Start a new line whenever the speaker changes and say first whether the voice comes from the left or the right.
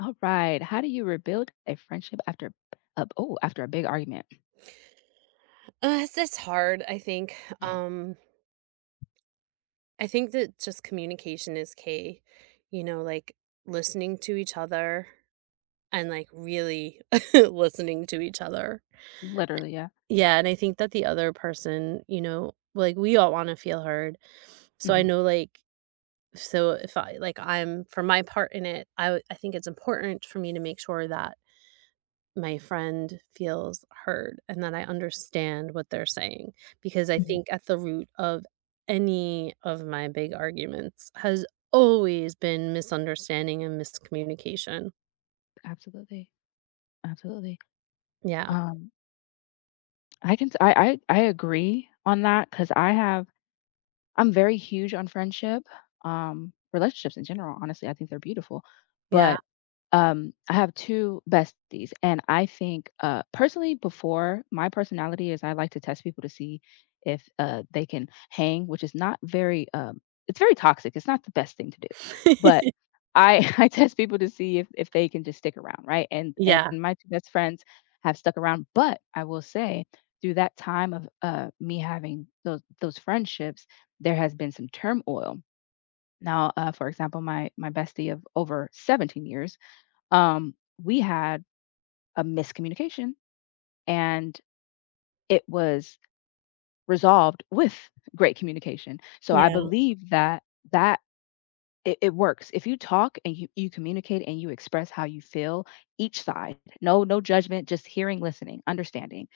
left: Alright, how do you rebuild a friendship after a b oh, after a big argument?
right: Uh, it's just hard, I think. Um I think that just communication is key. You know, like listening to each other and like really listening to each other.
left: Literally, yeah.
right: Yeah, and I think that the other person, you know like we all wanna feel heard. So, I
left: Mhm.
right: know like so if I like I'm for my part in it, I w I think it's important for me to make sure that my friend feels heard and that I understand what they're saying. Because I
left: Mhm.
right: think at the root of any of my big arguments has always been misunderstanding and miscommunication.
left: Absolutely. Absolutely.
right: Yeah.
left: Um I can sa I I I agree on that 'cause I have I'm very huge on friendship, um, relationships in general, honestly, I think they're beautiful.
right: Yeah.
left: But, um, I have 2 besties and I think uh, personally before, my personality is I like to test people to see if, uh, they can hang, which is not very, um it's very toxic, it's not the best thing to do. But I I test people to see if if they can just stick around, right? And and
right: Yeah.
left: my 2 best friends have stuck around, but I will say through that time of, uh, me having tho those friendships, there has been some turmoil. Now, uh, for example, my my bestie of over 17 years, um, we had a miscommunication and it was resolved with great communication. So, I
right: Yeah.
left: believe that that it it works, if you talk and y you communicate and you express how you feel, each side, no no judgment, just hearing, listening, understanding,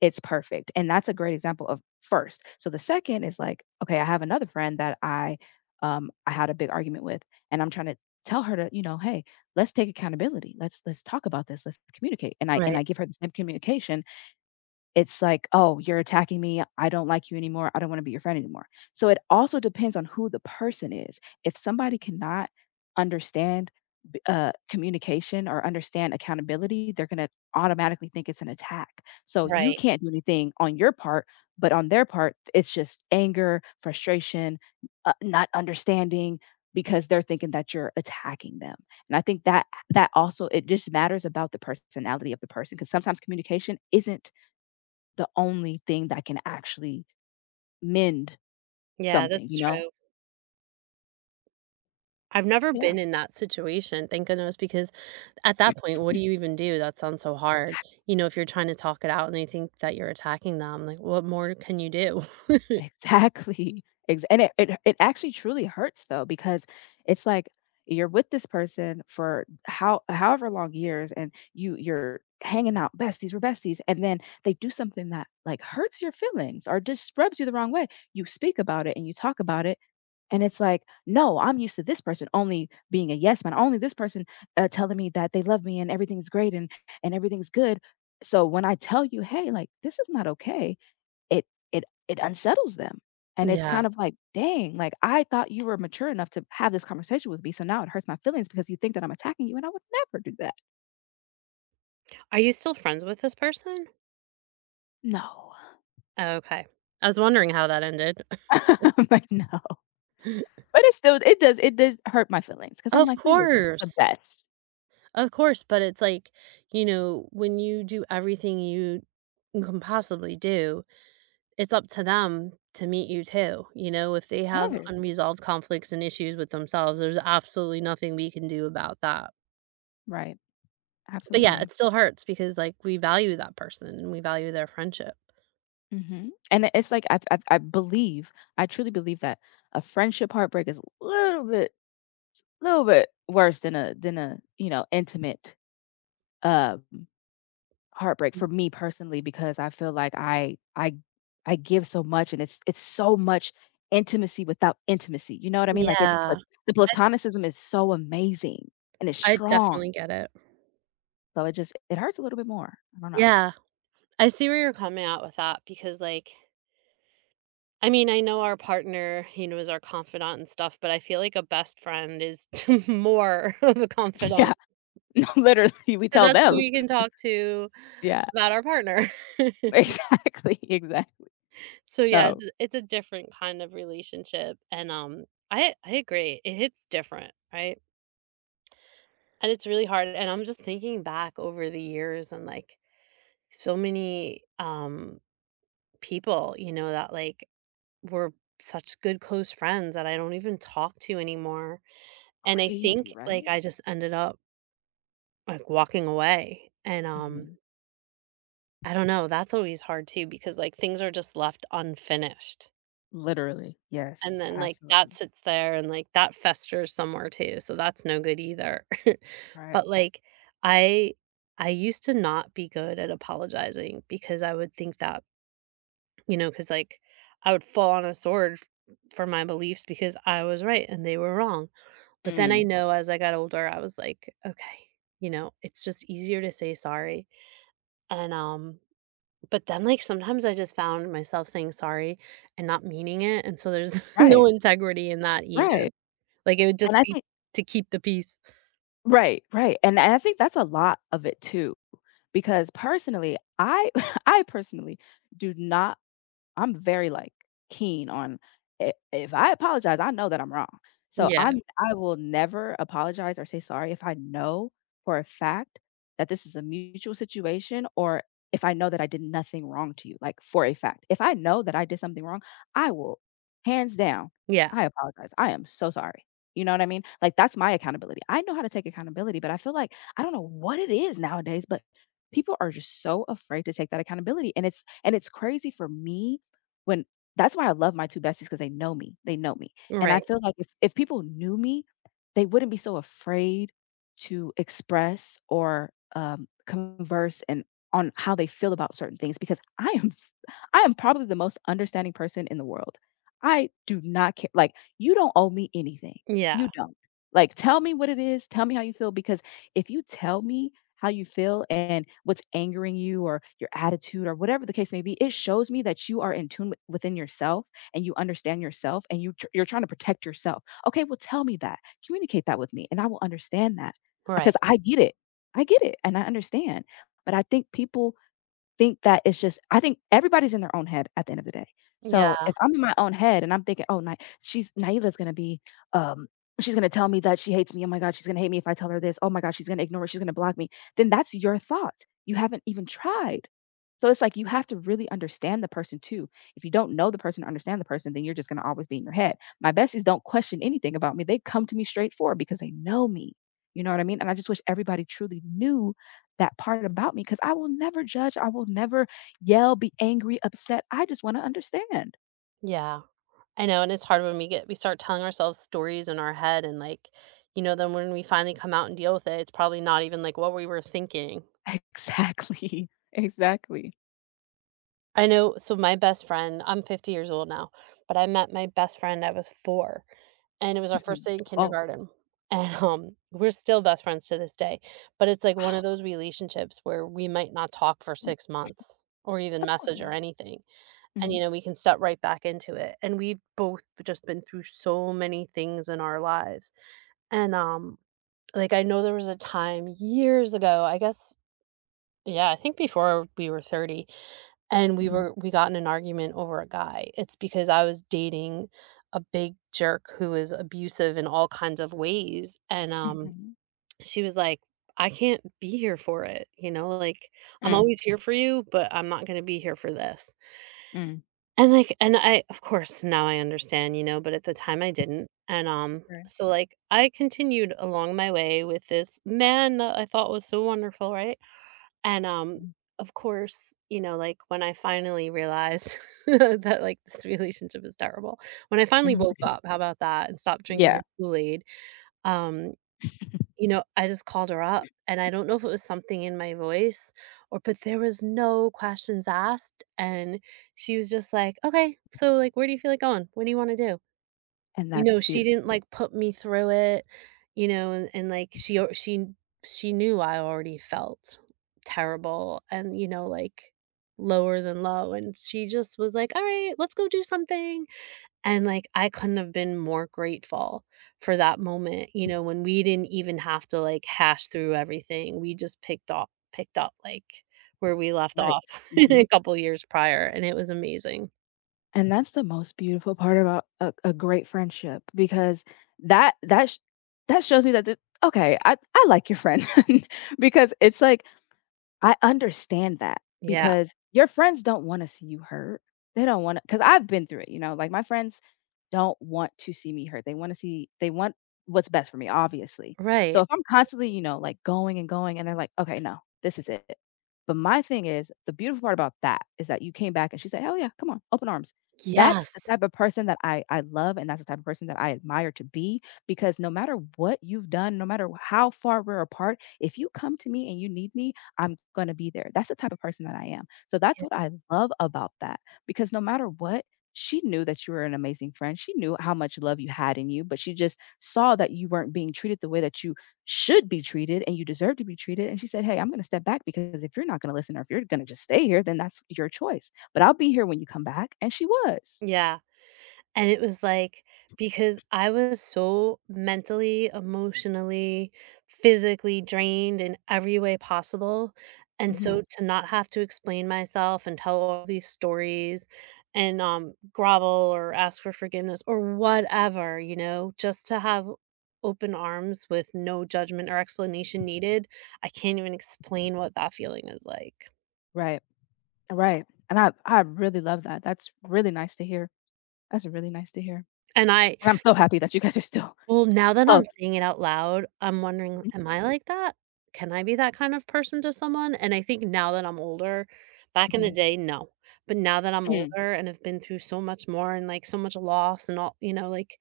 left: it's perfect, and that's a great example of first. So, the second is, like okay, I have another friend that I um, I had a big argument with and I'm tryna tell her to, you know, "Hey, let's take accountability. Let's let's talk about this. Let's communicate." And I and
right: Right.
left: I give her the same communication. It's like, "Oh, you're attacking me. I don't like you anymore. I don't wanna be your friend anymore." So, it also depends on who the person is. If somebody cannot understand b uh, communication or understand accountability, they're gonna automatically think it's an attack. So, you
right: Right.
left: can't do anything on your part, but on their part it's just anger, frustration, n uh, not understanding because they're thinking that you're attacking them. And I think that h that also it just matters about the personality of the person 'cause sometimes communication isn't the only thing that can actually mend
right: Yeah,
left: something,
right: that's
left: you know?
right: true. I've never
left: Yeah.
right: been in that situation- thank goodness- because at that point, what do you even do? That sounds so hard.
left: Exac
right: You know, if you're trying to talk it out and they think that you're attacking them, like what more can you do?
left: Exactly, ex and it it it actually truly hurts though because it's like you're with this person for how however long years and you you're hanging out; "Besties we're besties," and then they do something that, like, hurts your feelings or just rubs you the wrong way. You speak about it and you talk about it and it's like, "No, I'm used to this person only being a yes man, only; this person, uh, telling me that they love me and everything's great and a and everything's good." So when I tell you, "Hey," like, "this is not okay," it it it unsettles them and it's kind
right: Yeah.
left: of like, "Dang, like, I thought you were mature enough to have this conversation with me, so now it hurts my feelings because you think that I'm attacking you and I would never do that."
right: Are you still friends with this person?
left: No.
right: Oh, okay. I was wondering how that ended.
left: No. I'm like, no. But it still it does it does hurt my feelings 'cause I'm
right: Of
left: like, we were just the
right: course.
left: best.
right: Of course, but it's like, you know, when you do everything you can possibly do, it's up to them to meet you too. You know, if they have
left: Right.
right: unresolved conflicts and issues with themselves, there's absolutely nothing we can do about that.
left: Right.
right: But yeah,
left: Absolutely.
right: it still hurts because, like, we value that person and we value their friendship.
left: Mhm. And i it's like I b I b I believe, I truly believe that a friendship heartbreak is a little bit little bit worse than a than a, you know, intimate, um, heartbreak
right: Hmm.
left: for me personally because I feel like I I g I give so much and it's it's so much intimacy without intimacy, you know what I mean? Like it's pla
right: Yeah.
left: the
right: I
left: platonicism is so amazing and it's
right: I
left: strong,
right: definitely get it.
left: So it just it hurts a little bit more. I don't know.
right: Yeah. I see where you're coming at with that because like I mean, I know our partner, you know, is our confidant and stuff, but I feel like a best friend is mote of a confidant...
left: Yeah. No, literally we
right: 'cause
left: tell
right: that's
left: them.
right: who we can talk to
left: Yeah.
right: about our partner.
left: Exactly, exactly.
right: So yeah,
left: So
right: it's a it's a different kind of relationship and, um, I I agree. It hits different, right? And it's really hard, and I'm just thinking back over the years and like so many, um, people, you know, that, like, were such good, close friends that I don't even talk to anymore. And I think,
left: Crazy,
right: like,
left: right?
right: I just ended up Like walking away and, um
left: Mhm.
right: I don't know. That's always hard too because like things are just left unfinished
left: Literally,
right: and
left: yes.
right: then like that
left: Absolutely.
right: sits there and like that festers somewhere too, so that's no good either.
left: Right.
right: But like I I used to not be good at apologizing because I would think that you know, 'cause like I would fall on a sword f for my beliefs because I was right and they were wrong. But then I
left: Mm.
right: know as I got older, I was like, "Okay, you know, it's just easier to say sorry." And, um, but then like sometimes I just found myself saying "sorry" and not meaning it, and so there's no
left: Right.
right: integrity in that either.
left: Right.
right: Like it would just
left: And I
right: be
left: think
right: to keep the peace.
left: Right. Right. And I I think that's a lot of it too because personally I I personally do not I'm very, like, keen on i if I apologize, I know that I'm wrong. So
right: Yeah.
left: I'm I will never apologize or say sorry if I know for a fact that this is a mutual situation or if I know that I did nothing wrong to you, like, for a fact. If I know that I did something wrong, I will, hands down,
right: Yeah.
left: "I apologize. I am so sorry." You know what I mean? Like, that's my accountability. I know how to take accountability, but I feel like I don't know what it is nowadays, but people are just so afraid to take that accountability, and it's and it's crazy for me when that's why I love my 2 besties, 'cause they know me. They know me. And I
right: Right.
left: feel like if if people knew me, they wouldn't be so afraid to express or, um, converse and on how they feel about certain things, because I am f I am probably the most understanding person in the world. I do not ca like, "You don't owe me anything.
right: Yeah.
left: You don't. Like, tell me what it is, tell me how you feel," because if you tell me how you feel and what's angering you or your attitude or whatever the case may be, it shows me that you are in tune w within yourself and you understand yourself and you tr you're trying to protect yourself. Okay, "Well, tell me that. Communicate that with me, and I will understand that," 'cause
right: Right.
left: I get it. I get it, and I understand. But I think people think that it's just I think everybody's in their own head at the end of the day. So
right: Yeah.
left: if I'm in my own head and I'm thinking, "Oh, Ny she's Nyela's gonna be, um, she's gonna tell me that she hates me. Oh my god, she's gonna hate me if I tell her this. Oh my god, she's gonna ignore she's gonna block me," then that's your thought. You haven't even tried. So it's like you have to really understand the person too. If you don't know the person or understand the person, then you're just gonna always be in your head. My besties don't question anything about me. They come to me straightforward because they know me. You know what I mean? And I just wish everybody truly knew that part about me, 'cause I will never judge, I will never yell, be angry, upset. I just wanna understand.
right: Yeah. I know, and it's hard when we get we start telling ourselves stories in our head and, like, you know, then when we finally come out and deal with it, it's probably not even, like, what we were thinking.
left: Exactly. Exactly.
right: I know so, my best friend I'm 50 years old now, but I met my best friend I was 4, and it was our 1st
left: Mhm
right: day in
left: Oh.
right: kindergarten. And, um we're still best friends to this day, but it's like one of
left: Oh.
right: those relationships where we might not talk for 6 months, or even
left: Of cour
right: message,
left: yeah.
right: or anything, and, you
left: Mhm.
right: know, we can step right back into it, and we've both v just been through so many things in our lives. And, um, like, I know there was a time years ago, I guess Yeah, I think before we were 30, and we
left: Mhm.
right: were we got in an argument over a guy, it's because I was dating a big jerk who was abusive in all kinds of ways, and, um,
left: Mhm.
right: she was like, "I can't be here for it." You know, like, "I'm
left: Mm.
right: always here for you, but I'm not gonna be here for this."
left: Mm.
right: And, like and I, of course, now I understand, you know, but at the time I didn't, and, um,
left: Right.
right: so, like, I continued along my way with this man I thought was so wonderful, right? And, um,
left: Mhm.
right: of course, you know, like, when I finally realized that, like, "This relationship is terrible." When I finally
left: Mm.
right: woke up, how 'bout that? And stopped drinking
left: Yeah.
right: his Kool-Aid, um, you know, I just called her up, and I don't know if it was something in my voice or but, there was no questions asked, and she was just like, "Okay, so, like, where do you feel like going? What do you wanna do?"
left: And
right: You
left: that's
right: know,
left: the
right: she didn't,
left: beautiful
right: like, put me through it, you know, and and, like, she o she she knew I already felt terrible and, you know, like, lower than low, and she just was like, "Alright, let's go do something." And, like, I couldn't have been more grateful for that moment, you know, when we didn't even have to, like, hash through everything, we just picked op picked up, like, where we left
left: Right.
right: off
left: Mhm.
right: couple years prior, and it was amazing.
left: And that's the most beautiful part about a a great friendship, because that that sh that shows me that the okay, I I like your friend, because it's, like, I understand that,
right: Yeah.
left: because your friends don't wanna see you hurt. They don't wanna 'cause I've been through it, you know? Like, my friends don't want to see me hurt. They wanna see they want what's best for me, obviously. So,
right: Right.
left: if I'm constantly, you know, like, going and going and they're, like, "Okay, no, this is it it." But my thing is, the beautiful part about that is that you came back and she said, "Hell yeah, come on," open arms. That's the
right: Yes.
left: type of person that I I love and that's the type of person that I admire to be, because no matter what you've done, no matter how far we're apart, if you come to me and you need me, I'm gonna be there. That's the type of person that I am. So, that's
right: Yeah.
left: what I love about that, because no matter what, she knew that you were an amazing friend, she knew how much love you had in you, but she just saw that you weren't being treated the way that you should be treated and you deserve to be treated, and she said, "Hey, I'm gonna step back because if you're not gonna listen or if you're gonna just stay here, then that's your choice. But I'll be here when you come back," and she was.
right: Yeah. And it was, like because I was so mentally, emotionally, physically drained in every way possible, and
left: Mhm.
right: so to not have to explain myself and tell all these stories and, um, grovel or ask for forgiveness or whatever, you know, just to have open arms with no judgment or explanation needed, I can't even explain what that feeling is like.
left: Right. Right, and I I really love that, that's really nice to hear. That's really nice to hear,
right: And I
left: and I'm so
right: n
left: happy that you guys are still
right: Well, now that I'm
left: close.
right: saying it out loud, I'm wondering, am
left: Mhm.
right: I like that? Can I be that kind of person to someone? And I think now that I'm older back in the
left: Mhm.
right: day, no, but now that I'm
left: Mm.
right: older, and have been through so much more and, like, so much loss and all you know, like,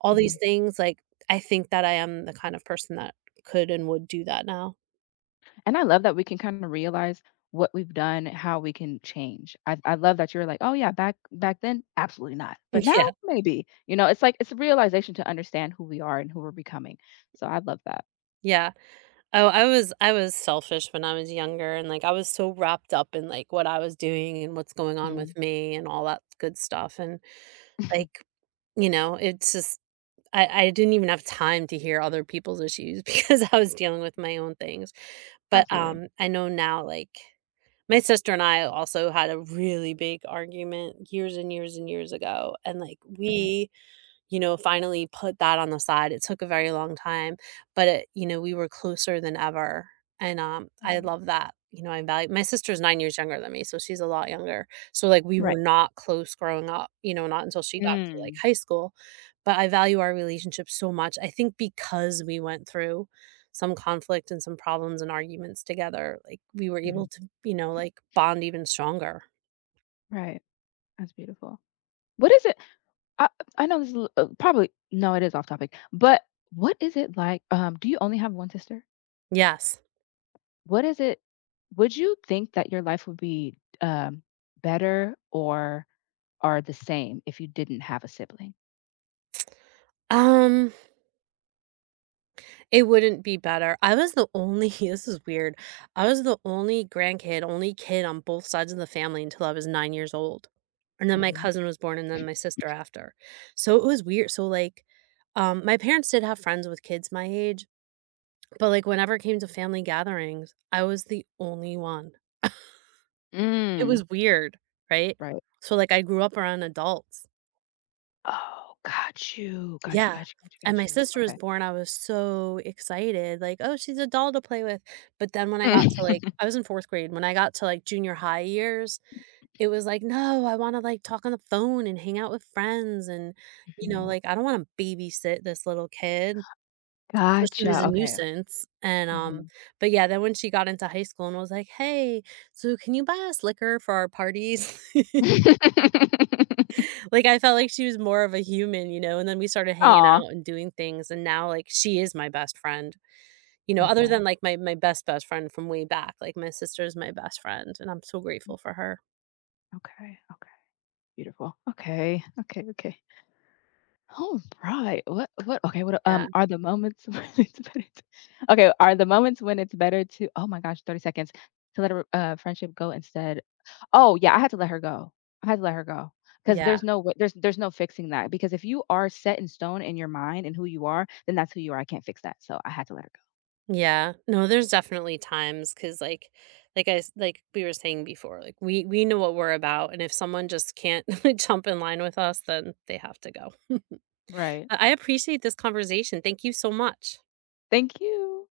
right: all these
left: Mhm.
right: things, like, I think that I am the kind of person that could and would do that now.
left: And I love that we can kinda realize what we've done, and how we can change. I I love that you were like, "Oh yeah, back back then, absolutely not,
right: N
left: but now,
right: yeah.
left: maybe." You know? It's like it's a realization to understand who we are, and who we're becoming, so, I love that.
right: Yeah. Oh, I was I was selfish when I was younger, and, like, I was so wrapped up in, like, what I was doing, and what's going on with
left: Mhm.
right: me, and all that good stuff, and,
left: Mhm.
right: like, you know, it's just I I didn't even have time to hear other people's issues, because I was dealing with my own things, but,
left: Absolutely.
right: um, I know now, like my sister and I also had a really big argument years and years and years ago, and, like
left: Mhm.
right: we, you know, finally put that on the side. It took a very long time, but it you know, we were closer than ever, and, um, I
left: Mhm.
right: love that. You know, I value my sister's 9 years younger than me, so she's a lot younger. So, like, we were
left: Right.
right: not close growing up, you know, not until she got to, like,
left: Mm.
right: high school. But I value our relationship so much, I think because we went through some conflict and some problems and arguments together, like, we were able
left: Mhm.
right: to, you know, like, bond even stronger.
left: Right. That's beautiful. What is it I I know this is a l uh, probably no, it is off-topic, but what is it like, um, do you only have 1 sister?
right: Yes.
left: What is it would you think that your life would be, um, better or or the same if you didn't have a sibling?
right: Um it wouldn't be better. I was the only h this is weird. I was the only grandkid, only kid on both sides of the family until I was 9 years old, and then my
left: Mhm.
right: cousin was born and then my sister after. So it was weird. So like, um, my parents did have friends with kids my age, but like whenever it came to family gatherings, I was the only one. It
left: Mm.
right: was weird, right?
left: Right.
right: So like I grew up around adults.
left: Oh, got you. Got you,
right: Yeah.
left: got you, got you,
right: And
left: got
right: my
left: you.
right: sister was
left: Okay.
right: born, I was so excited. Like, "Oh, she's a doll to play with." But then when I
left: M
right: got to like I was in fourth grade. When I got to like junior-high years, it was like, "No, I wanna like talk on the phone and hang out with friends," and, you know,
left: Mhm.
right: like, "I don't wanna babysit this little kid." So she was
left: Gotcha.
right: a
left: Okay.
right: nuisance and, um,
left: Mhm.
right: but yeah, then when she got into high school and was like, "Hey, so can you buy us liquor for our parties?" Like I felt like she was more of a human, you know? And then we started hanging
left: Aw.
right: out and doing things, and now like she is my best friend. You know,
left: Love
right: other
left: that.
right: than like my my best best friend from way back, like my sister is my best friend and I'm so grateful for her.
left: Okay, okay. Beautiful. Okay. Okay, okay. Alright. What what Okay, what, u
right: Yeah.
left: um, are the moments when it's better to okay, are the moments when it's better to oh my gosh, 30 seconds. To let a r uh, friendship go instead. Oh, yeah, I had to let her go. I had to let her go, 'cause
right: Yeah.
left: there's no wa there's there's no fixing that. Because if you are set in stone in your mind in who you are, then that's who you are. I can't fix that, so I had to let her go.
right: Yeah. No, there's definitely times 'cause like, like I s like we were saying before, like we we know what we're about and if someone just can't jump in line with us, then they have to go.
left: Right.
right: But I appreciate this conversation. Thank you so much.
left: Thank you!